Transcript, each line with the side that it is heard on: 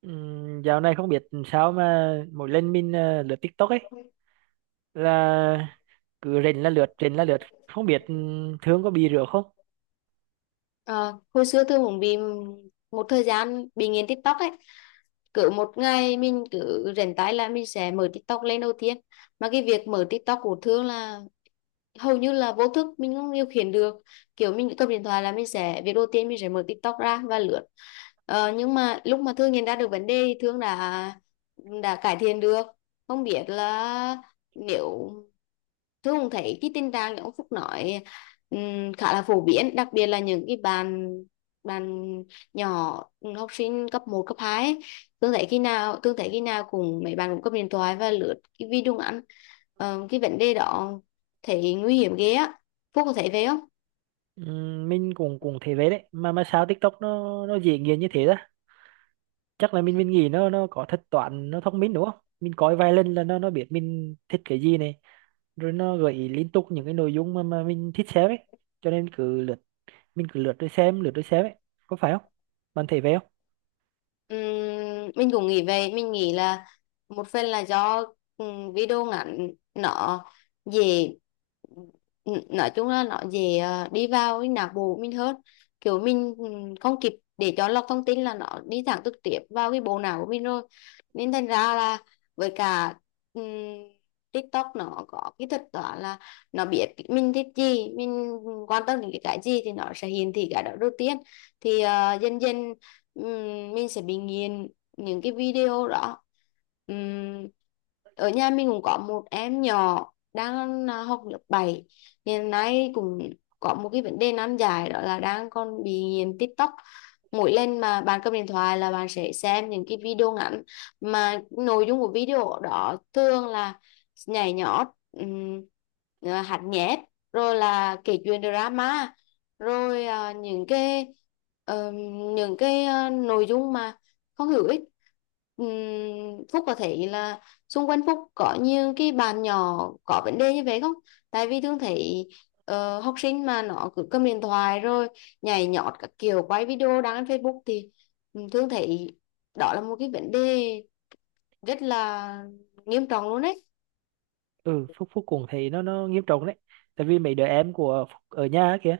right: Dạo này không biết sao mà mỗi lần mình lướt TikTok ấy là cứ rình là lướt rình là lướt, không biết Thương có bị rửa không.
left: Ờ, Hồi xưa tôi cũng bị một thời gian bị nghiện TikTok ấy. Cứ một ngày mình cứ rảnh tay là mình sẽ mở TikTok lên đầu tiên, mà cái việc mở TikTok của Thương là hầu như là vô thức, mình không điều khiển được. Kiểu mình cầm điện thoại là mình sẽ việc đầu tiên mình sẽ mở TikTok ra và lướt. Nhưng mà lúc mà Thương nhận ra được vấn đề thì Thương đã cải thiện được. Không biết là, nếu Thương cũng thấy cái tình trạng như ông Phúc nói, khá là phổ biến, đặc biệt là những cái bạn bạn nhỏ, học sinh cấp một cấp 2 ấy. Thương thấy khi nào cùng mấy bạn cũng cầm điện thoại và lướt cái video ngắn. Cái vấn đề đó thì nguy hiểm ghê á. Phúc có thấy vậy không?
right: Mình cũng cũng thế vậy đấy, mà sao TikTok nó dễ nghiền như thế đó. Chắc là mình nghĩ nó có thuật toán nó thông minh đúng không, mình coi vài lần là nó biết mình thích cái gì này, rồi nó gợi ý liên tục những cái nội dung mà mình thích xem ấy, cho nên cứ lướt, mình cứ lướt rồi xem, lướt rồi xem ấy. Có phải không, bạn thấy vậy không?
left: Mình nghĩ là một phần là do video ngắn nó dễ, nói chung là nó dễ đi vào cái não bộ mình hơn. Kiểu mình không kịp để cho lọc thông tin, là nó đi thẳng trực tiếp vào cái bộ não của mình rồi. Nên thành ra là, với cả ừm, TikTok nó có cái thật đó là nó biết mình thích gì, mình quan tâm đến cái gì thì nó sẽ hiển thị cái đó đầu tiên. Thì dần dần mình sẽ bị nghiền những cái video đó. Ừm, Ở nhà mình cũng có một em nhỏ đang học lớp 7, hiện nay cũng có một cái vấn đề nan giải đó là đang còn bị nghiện TikTok. Mỗi lần mà bạn cầm điện thoại là bạn sẽ xem những cái video ngắn, mà nội dung của video đó thường là nhảy nhót, hát nhép, rồi là kể chuyện drama, rồi ờ, nội dung mà không hữu ích. Ừm, Phúc có thấy là xung quanh Phúc có nhiều cái bạn nhỏ có vấn đề như vậy không? Tại vì thường thấy học sinh mà nó cứ cầm điện thoại rồi nhảy nhót các kiểu, quay video đăng lên Facebook thì thường thấy đó là một cái vấn đề rất là nghiêm trọng luôn đấy.
right: Ừ, phúc phúc cùng thì nó nghiêm trọng đấy. Tại vì mấy đứa em của Phúc ở nhà á kìa,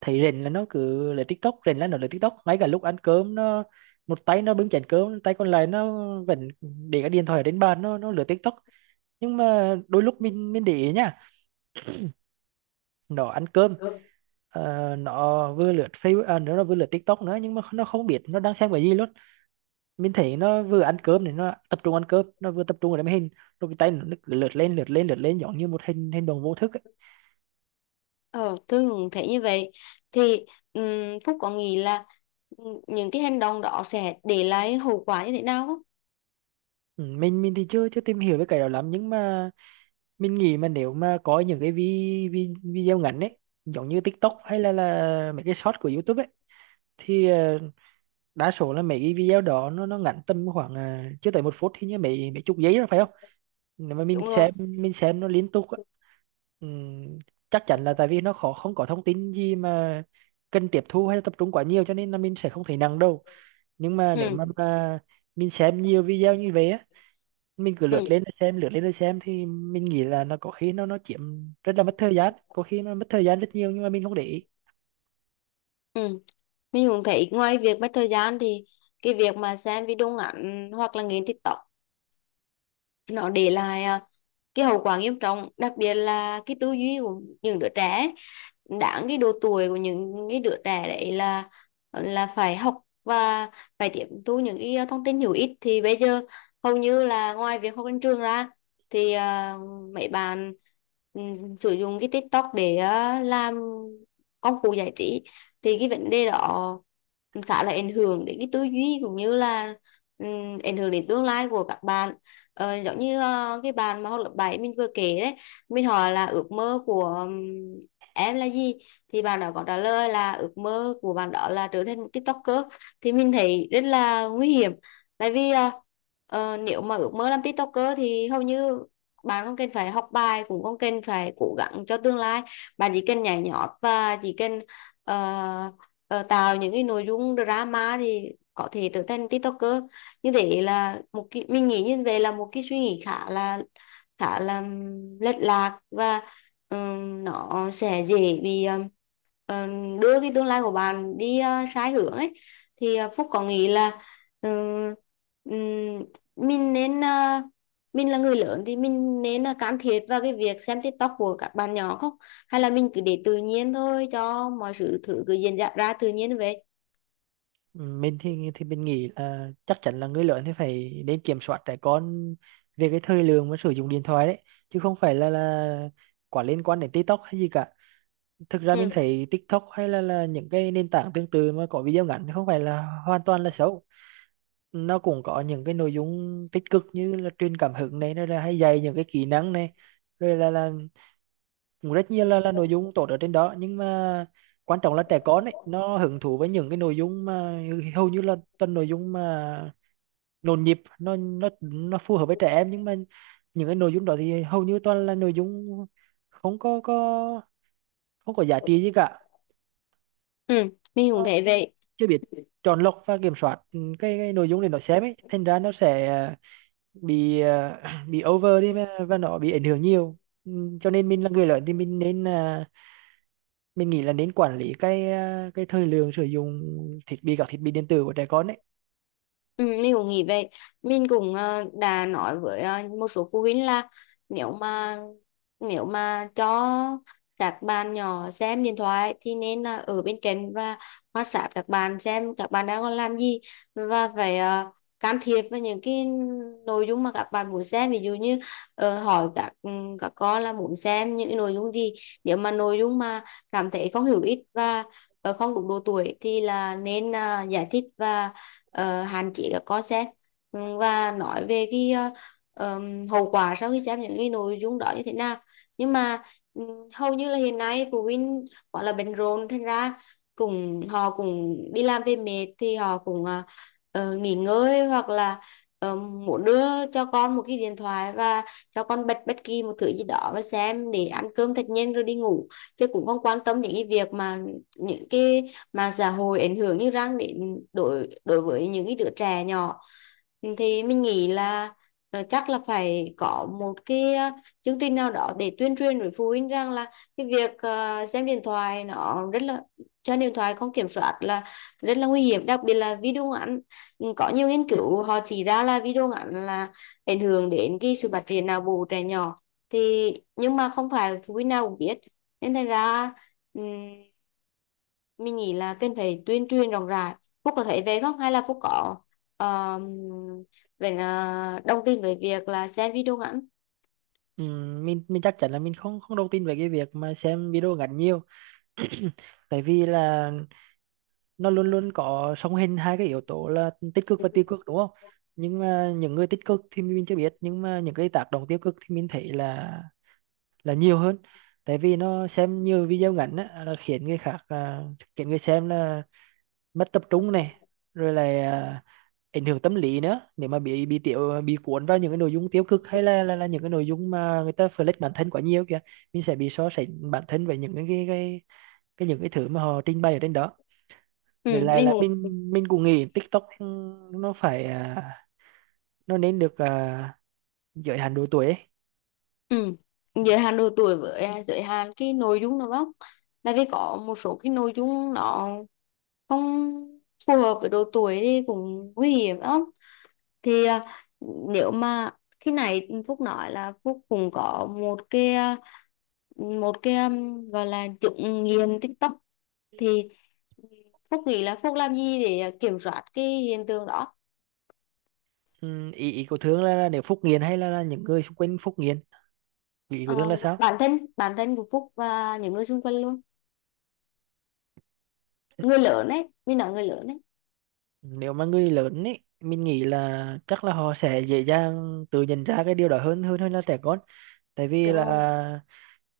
right: thấy rình là nó cứ lấy TikTok, rình là nó lấy TikTok, ngay cả lúc ăn cơm nó một tay nó bưng chén cơm, tay còn lại nó vẫn để cái điện thoại ở trên bàn, nó lướt TikTok. Nhưng mà đôi lúc mình để ý nha, nó ăn cơm, nó vừa lướt Facebook, nó vừa lướt TikTok nữa, nhưng mà nó không biết nó đang xem cái gì luôn. Mình thấy nó vừa ăn cơm thì nó tập trung ăn cơm, nó vừa tập trung vào cái máy hình, rồi cái tay nó cứ lướt lên lướt lên lướt lên giống như một hình hình đồng vô thức ấy.
left: Ờ, Thường thấy như vậy thì, Phúc có nghĩ là những cái hành động đó sẽ để lại hậu quả như thế nào không?
right: Ừ, mình thì chưa chưa tìm hiểu về cái đó lắm, nhưng mà mình nghĩ mà nếu mà có những cái vi, vi, video ngắn ấy, giống như TikTok hay là mấy cái short của YouTube ấy, thì đa số là mấy cái video đó nó ngắn tầm khoảng chưa tới một phút, hình như mấy mấy chục giây rồi phải không. Nếu mà
left: Đúng rồi.
right: mình xem nó liên tục á, ừm, chắc chắn là tại vì nó khó không có thông tin gì mà cần tiếp thu hay là tập trung quá nhiều, cho nên là mình sẽ không thấy nặng đâu. Nhưng mà nếu mà,
left: Ừ,
right: mà mình xem nhiều video như vậy á, mình cứ lướt
left: ừ,
right: lên rồi xem, lướt lên rồi xem, thì mình nghĩ là nó có khi nó chiếm rất là mất thời gian, có khi nó mất thời gian rất nhiều nhưng mà mình không để ý.
left: ừ. Mình cũng thấy ngoài việc mất thời gian thì cái việc mà xem video ngắn hoặc là nghiền TikTok nó để lại cái hậu quả nghiêm trọng, đặc biệt là cái tư duy của những đứa trẻ ấy. Đáng cái độ tuổi của những cái đứa trẻ đấy là phải học và phải tiếp thu những cái thông tin hữu ích, thì bây giờ hầu như là ngoài việc học trên trường ra thì mấy bạn sử dụng cái TikTok để làm công cụ giải trí. Thì cái vấn đề đó khá là ảnh hưởng đến cái tư duy cũng như là ảnh hưởng đến tương lai của các bạn. Giống như cái bạn mà học lớp 7 mình vừa kể đấy, mình hỏi là ước mơ của, em là gì, thì bạn đó có trả lời là ước mơ của bạn đó là trở thành một TikToker. Thì mình thấy rất là nguy hiểm, tại vì nếu mà ước mơ làm TikToker thì hầu như bạn không cần phải học bài, cũng không cần phải cố gắng cho tương lai. Bạn chỉ cần nhảy nhót, và chỉ cần ờ, tạo những cái nội dung drama thì có thể trở thành TikToker. Như thế là một cái, mình nghĩ như vậy là một cái suy nghĩ khá là lệch lạc, và nó sẽ dễ bị đưa cái tương lai của bạn đi sai hướng ấy. Thì Phúc có nghĩ là ừm, ừm, mình nên ờ, mình là người lớn thì mình nên là can thiệp vào cái việc xem TikTok của các bạn nhỏ không, hay là mình cứ để tự nhiên thôi, cho mọi sự thử cứ diễn ra ra tự nhiên vậy?
right: Ừ, mình thì mình nghĩ là chắc chắn là người lớn thì phải nên kiểm soát trẻ con về cái thời lượng mà sử dụng điện thoại đấy, chứ không phải là quá liên quan đến TikTok hay gì cả. Thực ra
left: Ừ.
right: mình thấy TikTok hay là những cái nền tảng tương tự mà có video ngắn thì không phải là hoàn toàn là xấu. Nó cũng có những cái nội dung tích cực như là truyền cảm hứng này, nó là hay dạy những cái kỹ năng này, rồi là cũng rất nhiều là nội dung tốt ở trên đó. Nhưng mà quan trọng là trẻ con ấy, nó hứng thú với những cái nội dung mà hầu như là toàn nội dung mà nhộn nhịp, nó phù hợp với trẻ em. Nhưng mà những cái nội dung đó thì hầu như toàn là nội dung không có không có giá trị gì cả.
left: Ừ, mình cũng
right: Nó
left: thấy vậy.
right: chưa biết chọn lọc và kiểm soát cái nội dung để nó xem ấy, thành ra nó sẽ bị bị over đi mà- và nó bị ảnh hưởng nhiều. Ừ, cho nên mình là người lớn thì mình nên mình nghĩ là nên quản lý cái cái thời lượng sử dụng thiết bị, các thiết bị điện tử của trẻ con ấy.
left: Ừ, mình cũng nghĩ vậy. Mình cũng đã nói với một số phụ huynh là, nếu mà nếu mà cho các bạn nhỏ xem điện thoại thì nên là ở bên cạnh và quan sát các bạn, xem các bạn đang còn làm gì, và phải can thiệp vào những cái nội dung mà các bạn muốn xem. Ví dụ như hỏi các con là muốn xem những cái nội dung gì, nếu mà nội dung mà cảm thấy không hữu ích và không đúng độ tuổi thì là nên giải thích và hạn chế các con xem. Ừ, và nói về cái hậu quả sau khi xem những cái nội dung đó như thế nào. Nhưng mà ừ, hầu như là hiện nay phụ huynh gọi là bận rộn, thành ra cùng họ cũng đi làm về mệt, thì họ cũng nghỉ ngơi, hoặc là muốn đưa cho con một cái điện thoại và cho con bật bất kỳ một thứ gì đó và xem để ăn cơm thật nhanh rồi đi ngủ, chứ cũng không quan tâm đến cái việc mà những cái mạng xã hội ảnh hưởng như răng đến đối đối với những cái đứa trẻ nhỏ. Thì mình nghĩ là chắc là phải có một cái chương trình nào đó để tuyên truyền với phụ huynh rằng là cái việc xem điện thoại nó rất là trên điện thoại không kiểm soát là rất là nguy hiểm, đặc biệt là video ngắn. Ừ, có nhiều nghiên cứu họ chỉ ra là video ngắn là ảnh hưởng đến cái sự phát triển não bộ trẻ nhỏ, thì nhưng mà không phải phụ huynh nào cũng biết. Nên thành ra ừm, mình nghĩ là cần phải tuyên truyền rộng rãi. Phúc có thấy về không, hay là Phúc có, um, vậy là đồng tin với việc là xem video ngắn?
right: Mình chắc chắn là mình không không đồng tin về cái việc mà xem video ngắn nhiều. Tại vì là nó luôn luôn có song hành hai cái yếu tố là tích cực và tiêu cực đúng không. Nhưng mà những người tích cực thì mình chưa biết, nhưng mà những cái tác động tiêu cực thì mình thấy là nhiều hơn. Tại vì nó xem nhiều video ngắn á, là khiến người khác khiến người xem là mất tập trung này, rồi là ảnh hưởng tâm lý nữa, nếu mà bị tiểu bị cuốn vào những cái nội dung tiêu cực, hay là những cái nội dung mà người ta flex bản thân quá nhiều kìa, mình sẽ bị so sánh bản thân với những cái những cái thứ mà họ trình bày ở trên đó.
left: Ừ,
right: Vậy là
left: mình
right: là
left: cũng.
right: mình cũng nghĩ TikTok nó phải nó nên được giới hạn độ tuổi ấy.
left: Ừ, giới hạn độ tuổi với giới hạn cái nội dung đúng không? Tại vì có một số cái nội dung nó không phù hợp với độ tuổi thì cũng nguy hiểm lắm. Thì nếu mà khi này Phúc nói là Phúc cũng có một cái, gọi là chứng nghiện TikTok, thì Phúc nghĩ là Phúc làm gì để kiểm soát cái hiện tượng đó?
right: Ừ, ý ý của Thương là nếu Phúc nghiện hay là những người xung quanh Phúc nghiện, ý của Thương là
left: Ờ,
right: sao?
left: bản thân của Phúc và những người xung quanh luôn, người lớn ấy, mình nói người lớn ấy,
right: Nếu mà người lớn ấy, mình nghĩ là chắc là họ sẽ dễ dàng tự nhận ra cái điều đó hơn hơn hơn là trẻ con. Tại vì
left: đúng không?
right: là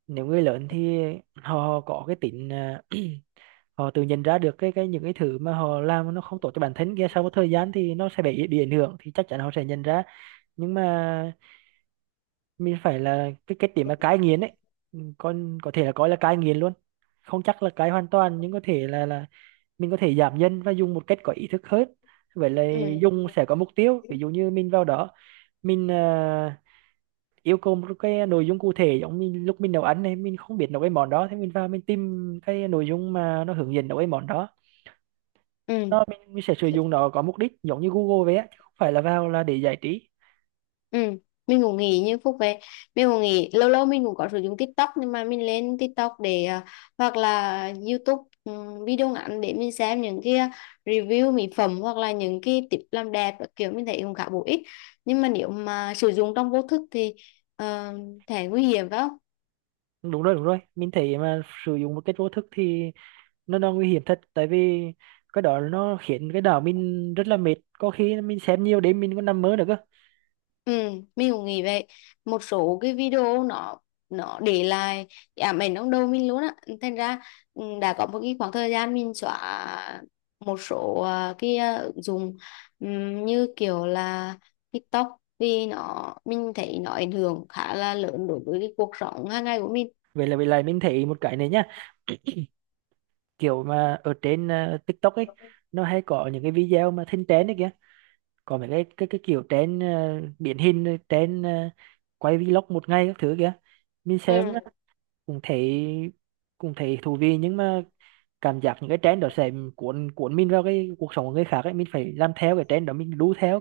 right: nếu người lớn thì họ có cái tính họ tự nhận ra được cái những cái thứ mà họ làm nó không tốt cho bản thân kia, sau một thời gian thì nó sẽ bị ảnh hưởng, thì chắc chắn họ sẽ nhận ra. Nhưng mà mình phải là cái điểm mà cai nghiện ấy. Ừ, con có thể là coi là cai nghiện luôn, không chắc là cai hoàn toàn nhưng có thể là mình có thể giảm dần và dùng một cách có ý thức hơn. Vậy là
left: Ừ,
right: dùng sẽ có mục tiêu, ví dụ như mình vào đó mình yêu cầu một cái nội dung cụ thể, giống mình lúc mình nấu ăn này, mình không biết nấu cái món đó, thế mình vào mình tìm cái nội dung mà nó hướng dẫn nấu cái món đó.
left: ừ.
right: Nó mình sẽ sử
left: Ừ.
right: dụng nó có mục đích giống như Google vậy á, chứ không phải là vào là để giải trí.
left: Ừ, mình cũng nghĩ như Phúc về mình cũng nghĩ lâu lâu mình cũng có sử dụng TikTok, nhưng mà mình lên TikTok để hoặc là YouTube, video ngắn, để mình xem những cái review mỹ phẩm hoặc là những cái tip làm đẹp các kiểu, mình thấy cũng khá bổ ích. Nhưng mà nếu mà sử dụng trong vô thức thì uh, thể nguy hiểm phải không?
right: Đúng rồi, đúng rồi, mình thấy mà sử dụng một cái vô thức thì nó nguy hiểm thật. Tại vì cái đó nó khiến cái đầu mình rất là mệt, có khi mình xem nhiều đêm mình còn nằm mơ được cơ.
left: Ừ, mình cũng nghĩ vậy. Một số cái video nó để lại cái ám ảnh trong đầu mình luôn á. Thành ra ừ, đã có một cái khoảng thời gian mình xóa một số cái ứng dụng như kiểu là TikTok, vì nó, mình thấy nó ảnh hưởng khá là lớn đối với cái cuộc sống hàng ngày của mình.
right: Vậy là, vậy là mình thấy một cái này nhá, kiểu mà ở trên TikTok ấy, nó hay có những cái video mà thinh tén đấy kìa, còn mấy cái kiểu trên điển hình trên quay vlog một ngày các thứ kia, mình xem
left: Ừ.
right: á, cũng thấy, cũng thấy thú vị. Nhưng mà cảm giác những cái trend đó sẽ cuốn cuốn mình vào cái cuộc sống của người khác ấy, mình phải làm theo cái trend đó, mình đu theo.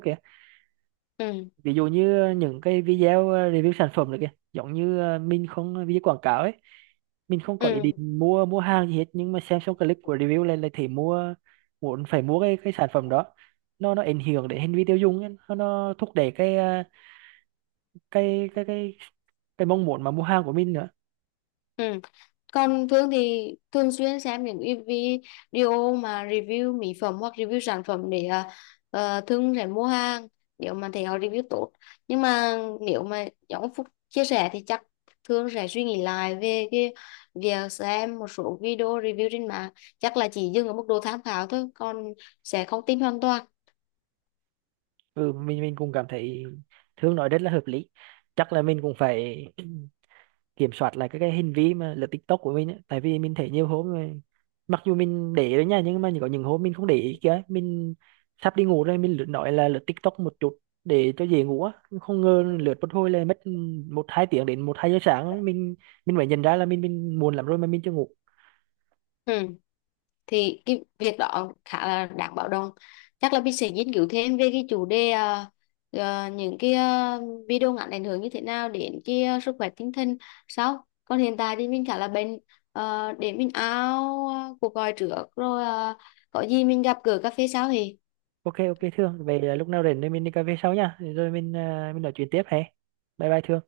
left: Ừ,
right: Ví dụ như những cái video review sản phẩm này kìa, giống như mình không ờ, video quảng cáo ấy, mình không có ý
left: ừ.
right: định mua mua hàng gì hết, nhưng mà xem xong clip của review lên lại thấy mua, muốn phải mua cái sản phẩm đó. Nó ảnh hưởng đến hành vi tiêu dùng ấy. Nó thúc đẩy cái cái cái mong muốn mà mua hàng của mình nữa.
left: Ừ. Còn Thương thì thường xuyên xem những cái video mà review mỹ phẩm hoặc review sản phẩm để Thương sẽ mua hàng nếu mà thấy họ review tốt. Nhưng mà nếu mà giống ông Phúc chia sẻ thì chắc Thương sẽ suy nghĩ lại về cái việc xem một số video review trên mạng. Chắc là chỉ dừng ở mức độ tham khảo thôi, còn sẽ không tin hoàn toàn.
right: Ừ, mình cũng cảm thấy Thương nói rất là hợp lý. Chắc là mình cũng phải kiểm soát lại các cái hành vi mà lướt TikTok của mình ấy. Tại vì mình thấy nhiều hôm mặc dù mình để đấy nha, nhưng mà có những hôm mình không để ý kìa, mình sắp đi ngủ rồi, mình lướt, nói là lướt TikTok một chút để cho dễ ngủ á, không ngờ lướt một hồi là mất một hai tiếng đến một hai giờ sáng, mình phải nhận ra là mình muộn lắm rồi mà mình chưa ngủ.
left: Ừ. Thì cái việc đó khá là đáng báo động. Chắc là mình sẽ nghiên cứu thêm về cái chủ đề những cái video ngắn ảnh hưởng như thế nào đến cái sức khỏe tinh thần sau. Còn hiện tại thì mình khá là bệnh, để mình áo cuộc gọi trước rồi, có gì mình gặp gỡ cà phê sau thì
right: OK, OK, Thương về, là lúc nào rảnh thì mình đi cà phê sau nha, rồi mình mình nói chuyện tiếp hè. Bye bye Thương.